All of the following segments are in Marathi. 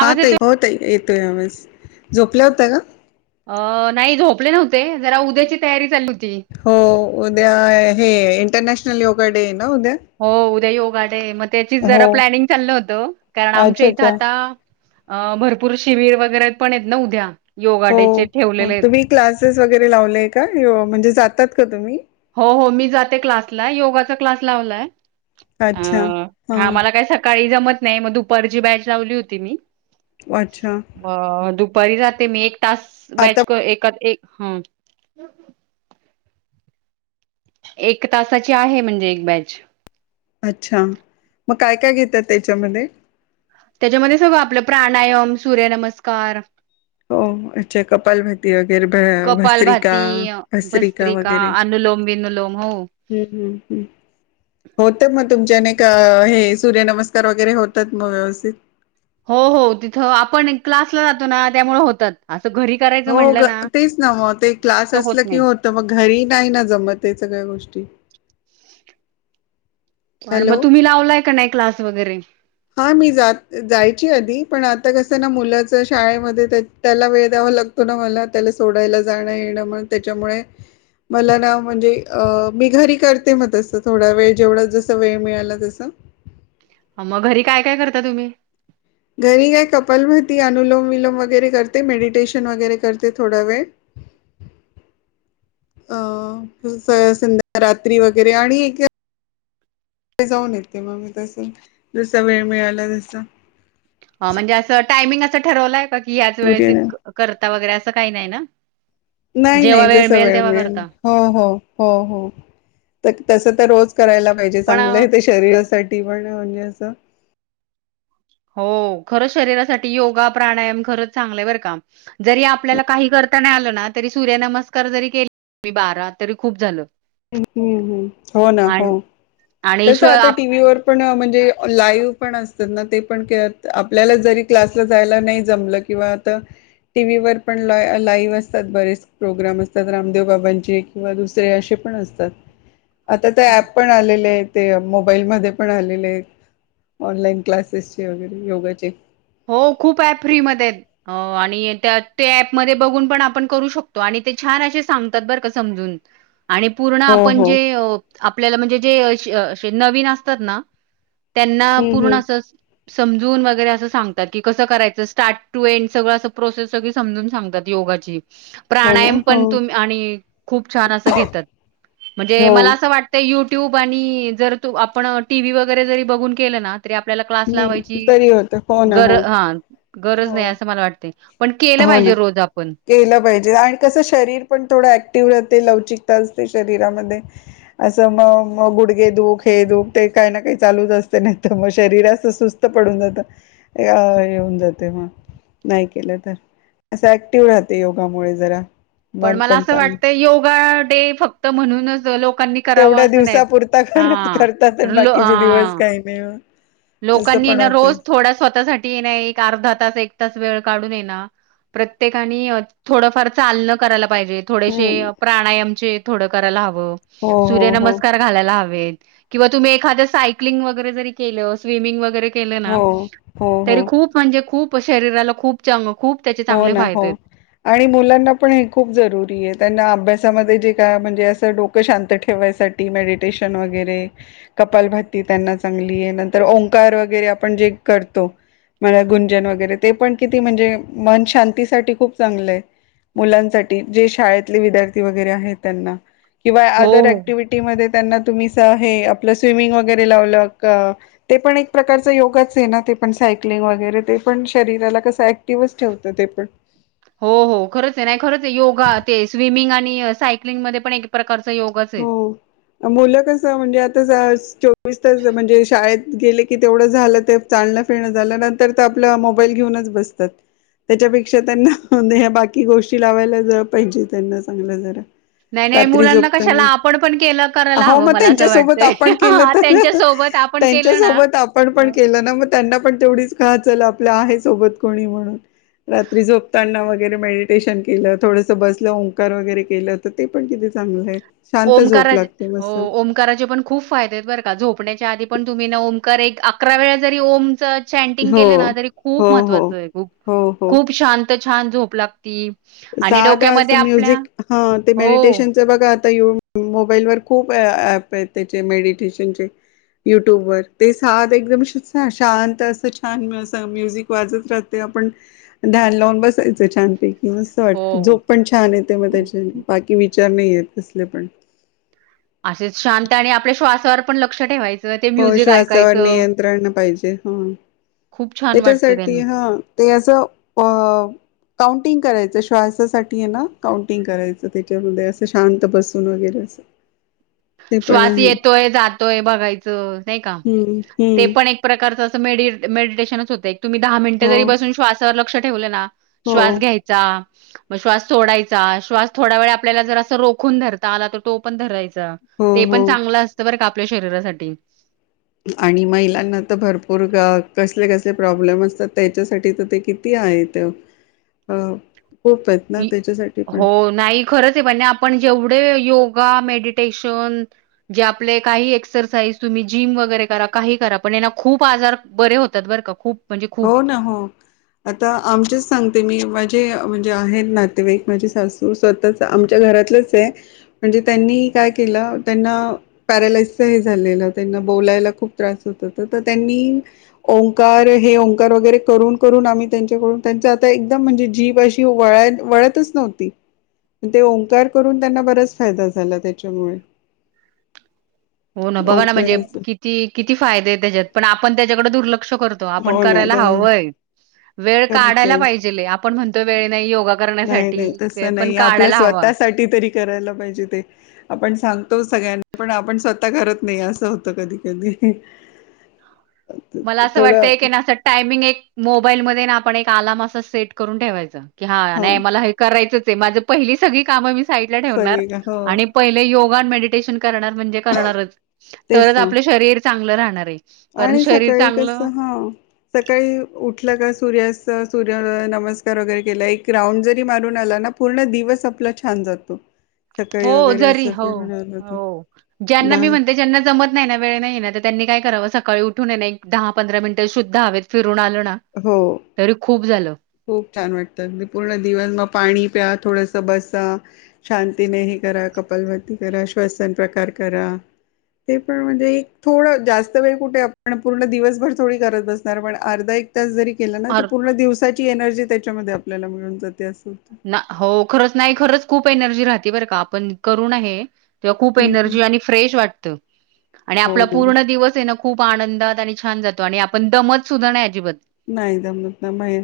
हा त येतोय? हो ताई येतोय आवाज झोपल्या होत्या का अ नाही झोपले नव्हते जरा उद्याची तयारी चालु होती हो उद्या हे इंटरनॅशनल योगा डे आहे ना उद्या हो उद्या योगा डे आहे मग त्याचीच हो जरा प्लॅनिंग चालल होत कारण आमच्या अच्छा इथ अच्छा आता अ भरपूर शिबिर वगैरे पण आहेत ना उद्या योगा हो डे चे हो ठेवलेले आहेत तुम्ही क्लासेस वगैरे लावलेय का म्हणजे जातात का तुम्ही हो हो मी जाते क्लासला योगाचा क्लास लावलाय हा मला काय सकाळी जमत नाही मग दुपारची बॅच लावली होती मी अच्छा ब दुपारी जाते मी एक तास आता बॅच ए एक एक तासाची आहे म्हणजे एक बॅच अच्छा मग काय काय घेतात त्याच्यामध्ये त्याच्यामध्ये सगळ आपल प्राणायाम, सूर्यनमस्कार हो अच्छा कपालभाती वगैरे भस्रिका, भस्रिका वगै का अनुलोम बिनुलोम हो हम्म हम्म हम्म होते मग तुमच्या ने हे सूर्यनमस्कार वेगैरे होतात मग व्यवस्थित हो हो तिथ आपण क्लासला जातो ना त्यामुळे होतात अस घरी करायचं हो म्हटलं तेच ना मग ते क्लास तर असल नाही की होत मग घरी नाही ना जमत ह्या सगळ्या गोष्टी आणि हॅलो मग तुम्ही लावलाय का नाही क्लास वगैरे हा मी जात जायची आधी पण आता कस ना मुलाच शाळेमध्ये त्या त्याला वेळ द्यावा लागतो ना मला त्याला सोडायला जाण येण म्हणून त्याच्यामुळे मला ना म्हणजे अ मी घरी करते मग तस थोडा वेळ जेवढा जस वेळ मिळाला तसं. मग घरी काय काय करता तुम्ही? घरी काय कपाल भारती अनुलोम विलोम वगैरे करते मेडिटेशन वगैरे करते थोडा वेळ [inaudible] अ स-संध्या रात्री वगैरे आणि जाऊन येते मग मी तसे जसा वेळ मिळाला जसा, अ म्हणजे असं टायमिंग असं ठरवलंय का की याच सूर्य वेळेस करता वगैरे असं काही नाही ना. नाय जेव्हा नाय जसा वेळ तेव्हा मिळेल, करता हो हो हो हो तक तस तर रोज करायला पाहिजे पण चांगलं अ, आहे ते शरीरासाठी पण म्हणजे असं हो खरंच शरीरासाठी योगा प्राणायाम खरंच चांगल बरं का जरी आपल्याला काही करता नाही आलं ना तरी सूर्यनमस्कार जरी केले मी बारा तरी खूप झालं. हम हम हम हो ना आणि हो आणि तस स्व आता आप टीव्ही वर पण म्हणजे लाईव्ह पण असतात ना ते पण केअर आपल्याला जरी क्लासला जायला नाय जमलं किंवा आता टीव्ही वर पण ला-लाईव्ह असतात बरेच प्रोग्राम असतात रामदेव बाबांचे किंवा दुसरे अशे पण असतात. [inaudible] आता त ऍप पण आलेलेत. ते मोबाईलमध्ये पण आलेलेत ऑनलाईन क्लासेसचे वगैरे योगाचे हो खूप ऍप फ्रीमध्ये. अ आणि त्या ते ऍपमध्ये बघून पण आपण करू शकतो, आणि ते छान असे सांगतात बरं का समजून. [inaudible] आणि पूर्ण हो आपण हो जे अ आपल्याला म्हणजे जे अशे नवीन असतात ना त्यांना हम्म, पूर्ण हम्म. अस समजून वगैरे असं सांगत ताकी कसं करायच स्टार्ट टू एंड सगळ असं प्रोसेस सगळी समजून सांगतात योगाची. हो ना. प्राणायाम हो, पण तुम आणि खूप छान असं घेतात, म्हणजे हो. मला असं वाटत ते युट्यूब आणि जर तू आपण टी व्ही वगैरे जरी बघून केलं ना तरी आपल्याला क्लास लावायची हं. [unintelligible] गर हा गरज हो. नाही असं मला वाटते, पण केलं हो ना. पाहिजे रोज आपण. केलं पाहिजे आणि कसं शरीर पण थोडं ऍक्टिव्ह राहते लवचिकता असते शरीरामध्ये असं म-मग गुडगे दुख हे दुख ते काही ना काही चालूच असते नाही तर मग शरीर असं सुस्त त पडून जात अ हे होऊन जाते मग नाही केलं तर असं ऍक्टिव्ह राहते योगामुळे जरा. पण मन मला असं चांग वाटतं योगा डे फक्त म्हणूनच लोकांनी करावा तेवढ्या असं नाही दिवसापुरता करत हा करतात आणि लो बाकीचे दिवस हा काही नाही मग. असं लोकांनी पण ना होते. रोज थोडा स्वतःसाठी हेना एक का आर्धा तास एक तास वेळ काढून हेना प्रत्येकानी अ थोडफार चालणं करायला पाहिजे थोडेशे हम्म. प्राणायमचे थोडं करायला हवं हो हो हो सूर्यनमस्कार घालायला हवेत किंवा तुम्ही एखाद सायकलिंग वगैरे जरी केलं स्विमिंग वगैरे केल ना हो हो हो तरी खूप म्हणजे खूप शरीराला खूप चांग खूप त्याचे हो चांगले ना फायदे हो आहेत. आणि मुलांना पण हे खूप जरुरी ये त्यांना अभ्यासामध्ये जे काय म्हणजे असं डो क शांत ठेवायसाठी मेडिटेशन वगैरे कपालभाती त्यांना चांगली आहे नंतर ओंकार वगैरे आपण जे करतो मला गुंजन वगैरे, ते पण किती म्हणजे, मन शांतीसाठी खूप चांगलय. मुलांसाठी, जे शाळेतले विद्यार्थी वगैरे आहेत त्यांना. किंवा हो, आँदर हो. ॲक्टिव्हिटी मध्ये त्यांना तुम्ही स हे आपलं स्विमिंग वगैरे लावल का? ते पण एक प्रकारच योगाच आहे ना, ते पण सायक्लिंग वगैरे ते पण शरीराला कसं ॲक्टिव्हच ठेवत ते पण. हो, हो, खरंच आहे, नाही खरंच आहे, योगा ते स्विमिंग आणि सायकलिंगमध्ये पण एक प्रकारचा योगच हो, अ मुलं कस, म्हणजे आता स चोवीस तास म्हणजे शाळेत गेले कि तेवढं झालं, ते चालण फिरण झालं, नंतर आपला मोबाईल घेऊनच बसतात. त्याच्यापेक्षा त्यांना ह्या बाकी गोष्टी लावायलाज पाहिजे, त्यांना चांगल्या जरा. नाही, नाही, रात्री मुलांना कशा त्याला झोपताना आपण पण केलं, करायला हो हवं मग मला असं त्यांच्यासोबत वाटतंय, आपण केलं हा त्यांच्या सोबत आपण केलं ना. पण, पण अ, केलं ना, मग त्यांना पण तेवढीच का हा चला, आपल्या आहे सोबत कोणी म्हणून. रात्री झोपताना वगैरे मेडिटेशन केलं, थोडस बसलं ओंकार वगैरे केलं तर ते पण किती चांगलं आहे. शांत झोप ओंकाराज लागते हो मस्त ओम ओंकाराचे पण खूप फायदे आहेत बर का, झोपण्याच्या आधी पण तुम्ही ना ओकार एक अकरा वेळा जरी ओमच चँटिंग केलं हो ना तरी खूप हो हो महत्त्वाचं आहे. खूप, हो हो खूप शांत छान झोप लागती. आणि साध डोक्यामध्ये असं आपल्या म्युझिक हा ते हो. मेडिटेशन च बघा आता, यु मोबाईल वर खूप एळा ॲप आहेत, त्याचे मेडिटेशनचे. युट्यूब वर. ते साध एकदम शस शांत, असं छान, असं म्युझिक वाजत राहत ते आपण ध्यान लावून बसायचं छानपैकी. मस्त वाटत,, हो. झोप पण छान येते मग त्याच्यान बाकी विचार नाही येत कसले पण. अशेच शांत आणि आपल्या श्वासावर पण लक्ष ठेवायच. हो श्वासावर नियंत्रण पाहिजे. हा., खूप छान वाटतं त्याच्यासाठी त्यानी. ह ते असं वव काउंटिंग करायचं, श्वासासाठी आहे ना काउंटिंग करायचं, त्याच्यामध्ये असं शांत बसून वगैरे अस. श्वास येतोय, जातोय बघायचं नाही का, हम्म ते हम्म पण एक प्रकारचं अस मेडिट-मेडिटशनच होतय. एक तुम्ही दहा मिनिटं हो जरी बसून श्वासावर लक्ष ठेवले ना हो श्वास घ्यायचा मग श्वास सोडायचा. श्वास थोडा वेळ आपल्याला जर, असं रोखून धरता आला तर तो पण धरायचा. हो ते पण हो चांगलं असतं बरं का, आपल्या शरीरासाठी. आणि महिलांना तर भरपूर ग कसले, कसले प्रॉब्लेम असतात त्याच्यासाठी तर ते कि ती आहेत. अ खूप आहेत ना, त्याच्यासाठी हो पण. नाही खरच आहे, म्हणजे आपण जेवढे योगा, मेडिटेशन जे आपले काही एक्सरसाईज तुम्ही जिम वगैरे करा, काही करा, पण यान खूप आजार बरे होत तात, बर का खूप. म्हणजे खूप हो ना, हो. आता आमचेच सांगते मी, माझे म्हणजे आहेत नातेवाईक माझी सासू स्वतःच आमच्या घरातलंच आहे, म्हणजे त्यांनी काय केलं त्यांना पॅरालाइसच हे झालेलं, त्यांना बोलायला खूप त्रास होत, तर त्यांनी ओंकारेश् हे ओंकार वगैरे करून, करून आम्ही त्यांच्याकडून त्यांचं आता एकदम म्हणजे, जीभ अशी वळाय वळतच नव्ह ती आणि ओंकार करून त्यांना बराच फायदा झाला, त्याच्यामुळे. हो ना, बघा ना म्हणजे, ओंकाराच किती, किती फायदे त्याच्यात पण आपण त्याच्याकडे दुर्लक्ष करतो. तो आप हो ना करायला ते हवय, वेळ खरंच काढायला आहे. पाहिजेल आपण म्हणतोय वेळ नाही ये. योगा नाही करण्यासाठी नाही ते तसं पण नाही. आपल्या काढायला हवा. स्वतःसाठी तरी करायला पाहिजे ते. आपण सांगतो सगळ्यांना पण, आपण स्वतः करत नाही असं होतं कधी कधी. ह. मला असं थोडं वाटतंय की ना असं टायमिंग एक मोबाईलमध्ये ना, आपण एक आलाम असं सेट करून ठेवायचं. कि हा नाही मला हे करायचंच आहे, माझं पहिली सगळी कामं मी साईडला ठेवणार सगळे का हो आणि. पहिले योगा मेडिटेशन करणार म्हणजे करणारचं, तेच तरच ना आपलं शरीर चांगलं राहणार आहे. कारण आणि शरीर सकाळी चांगलं कसं हा. सकाळी उठलं का सूर्यात सूर्य नमस्कार वगैरे केला, एक राऊंड जरी मारून आला ना. पूर्ण दिवस आपला छान जातो. हो सकाळी वगैरे जरी असं हो फिरून आलं तर हो, ज्यांना बा मी म्हणते ज्यांना जमत नाही ना वेळ नाही ना तर त्यांनी काय करावं, सकाळी उठून ये ना एक दहा पंधरा मिनिटं शुद्ध हवेत फिरून आलं ना. हो तरी खूप झालं. खूप छान वाटतं, पूर्ण दिवस मग पाणी प्या थोडंसं बसा. शांतीने हे करा, कपालभाती करा श्वसन प्रकार करा. ते पण म्हणजे एक थोडं जास्त वेळ कुठे आपण, पूर्ण दिवसभर थोडी करत बसणार पण अर्धा एक. त्या जरी केला ना ते अर पूर्ण दिवसाची एनर्जी, त्यांच्यामध्ये आपल्याला मिळून जाते असं होतंय. हो खरंच नाही खरंच खूप एनर्जी राहते, बरं का आपण करू ना हे तेव्हा खूप हं, हं. एनर्जी आणि. फ्रेश वाटत, आणि हो आपला ना पूर्ण दिवस ये ना. खूप आनंदात आणि छान जातो, आणि आपण दमत सुद्धा नाही अजिबात. नाही दमत नाही म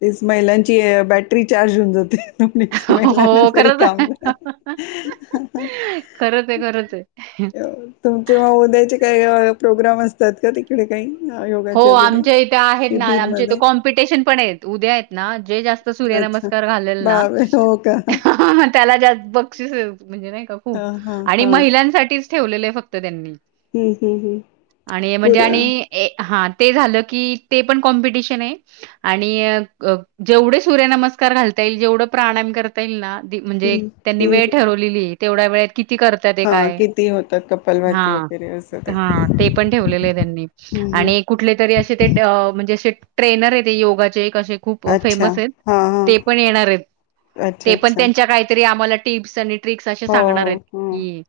तेच, महिलांची बॅटरी चार्ज होऊन जाते. [inaudible] हो खरंच आहे. खरंच ये, खरंच ये. तुमचे म उद्याचे काही प्रोग्राम असतात का, तिकडे काही योगाचे वगैरे. ते आहेत ना शिबिर आमचे इथ मध्ये कॉम्पिटिशन पण येत, उद्या आहेत ना जे जास्त. तो सूर्य अच्छा नमस्कार घालेल ना. बावे हो का त्याला‌‌ जास्त बक्षीस म्हणजे नाही का, हा खूप हा आणि हा महिलांसाठीच ठेवलेले आहे फक्त त्यांनी. हम्म हम्म हम्म आणि म्हणजे पुर आणि ये. हा ते झालं की ते, पण कॉम्पिटिशन ये. आणि जेवढं सूर्यनमस्कार घालता येईल, जेवढं प्राणायाम कर म्हणजे हम्म त्यांनी वेळ हम्म ठरवलेली तेवढ्या, वेळेत किती कर हा किती होतात, कपालभाती वगैरे असं ते. हां. ते पण ठेवलेलं आहे त्यांनी. हम्म आणि कुठले तरी असे ते म्हणजे, असे ट्रेनर आहे ते योगाचे कसे. खूप अच्छा फेमस येतं‌. हा हा ते पण येणार आहेत अच्छा ते, पण अच्छा त्यांच्या काहीतरी आम्हाला. टीप्स आणि, ट्रिक्स असे हो सांगणार हो आहेत, हम. की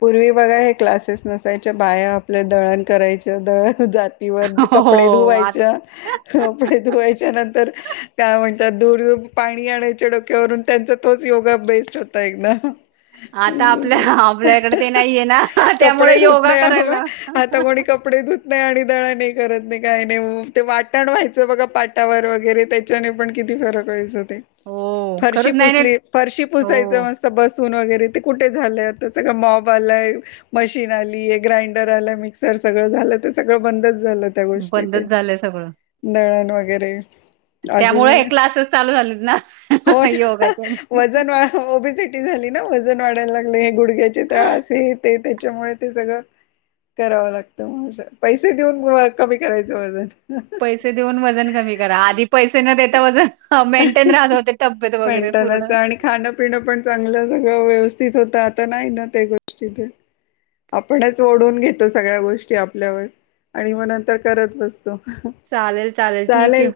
पूर्वी बघा हे क्लासेस नसायच्या, बाया आपल्या दळण करायच दळण जात. इव्हन हो, कपडे हो. आता धुवायचं कपडे, धुवायच्या नंतर त्या म्हणतात दूर पाणी आणायच्या, डोक्यावरून त्यांचा तोच योगा बेस्ट होता एकदा. आता आपल्या आपल्या इकडे ते नाहीये ना, कपडे त्यामुळे धुत योगा नाही हवं करायला. आता कोणी कपडे धुत नाही आणि दळण नाही करत नाही, काय नाही ते वाटण व्हायचं बघा पाटावर वगैरे. [unintelligible] हो फरशी खरंच नाही नाही पुसली पुसायचं हो मस्त बस सून वगैरे ते कुठे झालं आता, सगळं मॉब आलाय. मशीन आली ग्राइंडर आलं, मिक्सर सगळं झालं तर सगळं बंदच झालं. त्या गोष्टी ते बंदच झालंय सगळं दळण वगैरे. त्यामुळे हे अजूनही क्लासेस चालू झालेत ना हो योगाचे वजन वा ओबीसी टी झाली ना वजन वाढायला लागले, हे गुडघ्याचे त्रास हे ते त्याच्यामुळे ते सगळं करावं लागतं म असं, पैसे देऊन वं कमी करायचं वजन. पैसे देऊन वजन कमी करा, आधी पैसे न देता वजन मेंटेन राहत होते तब्येत वगैरे पूर्ण. खाणपिणं पण चांगलं सगळं व्यवस्थित होत आता नाही ना ते गोष्टी ते. आपणच ओढून घेतो सगळ्या गोष्टी आपल्यावर आणि म नंतर करत बस तो. चालेल, चालेल ठीक हे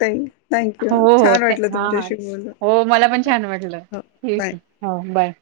थँक्यू हो हो छान ते वाटलं हा हा तुमच्याशी बोलून हो मला पण छान वाटलं. हो बाय ठीक हे, हो बाय.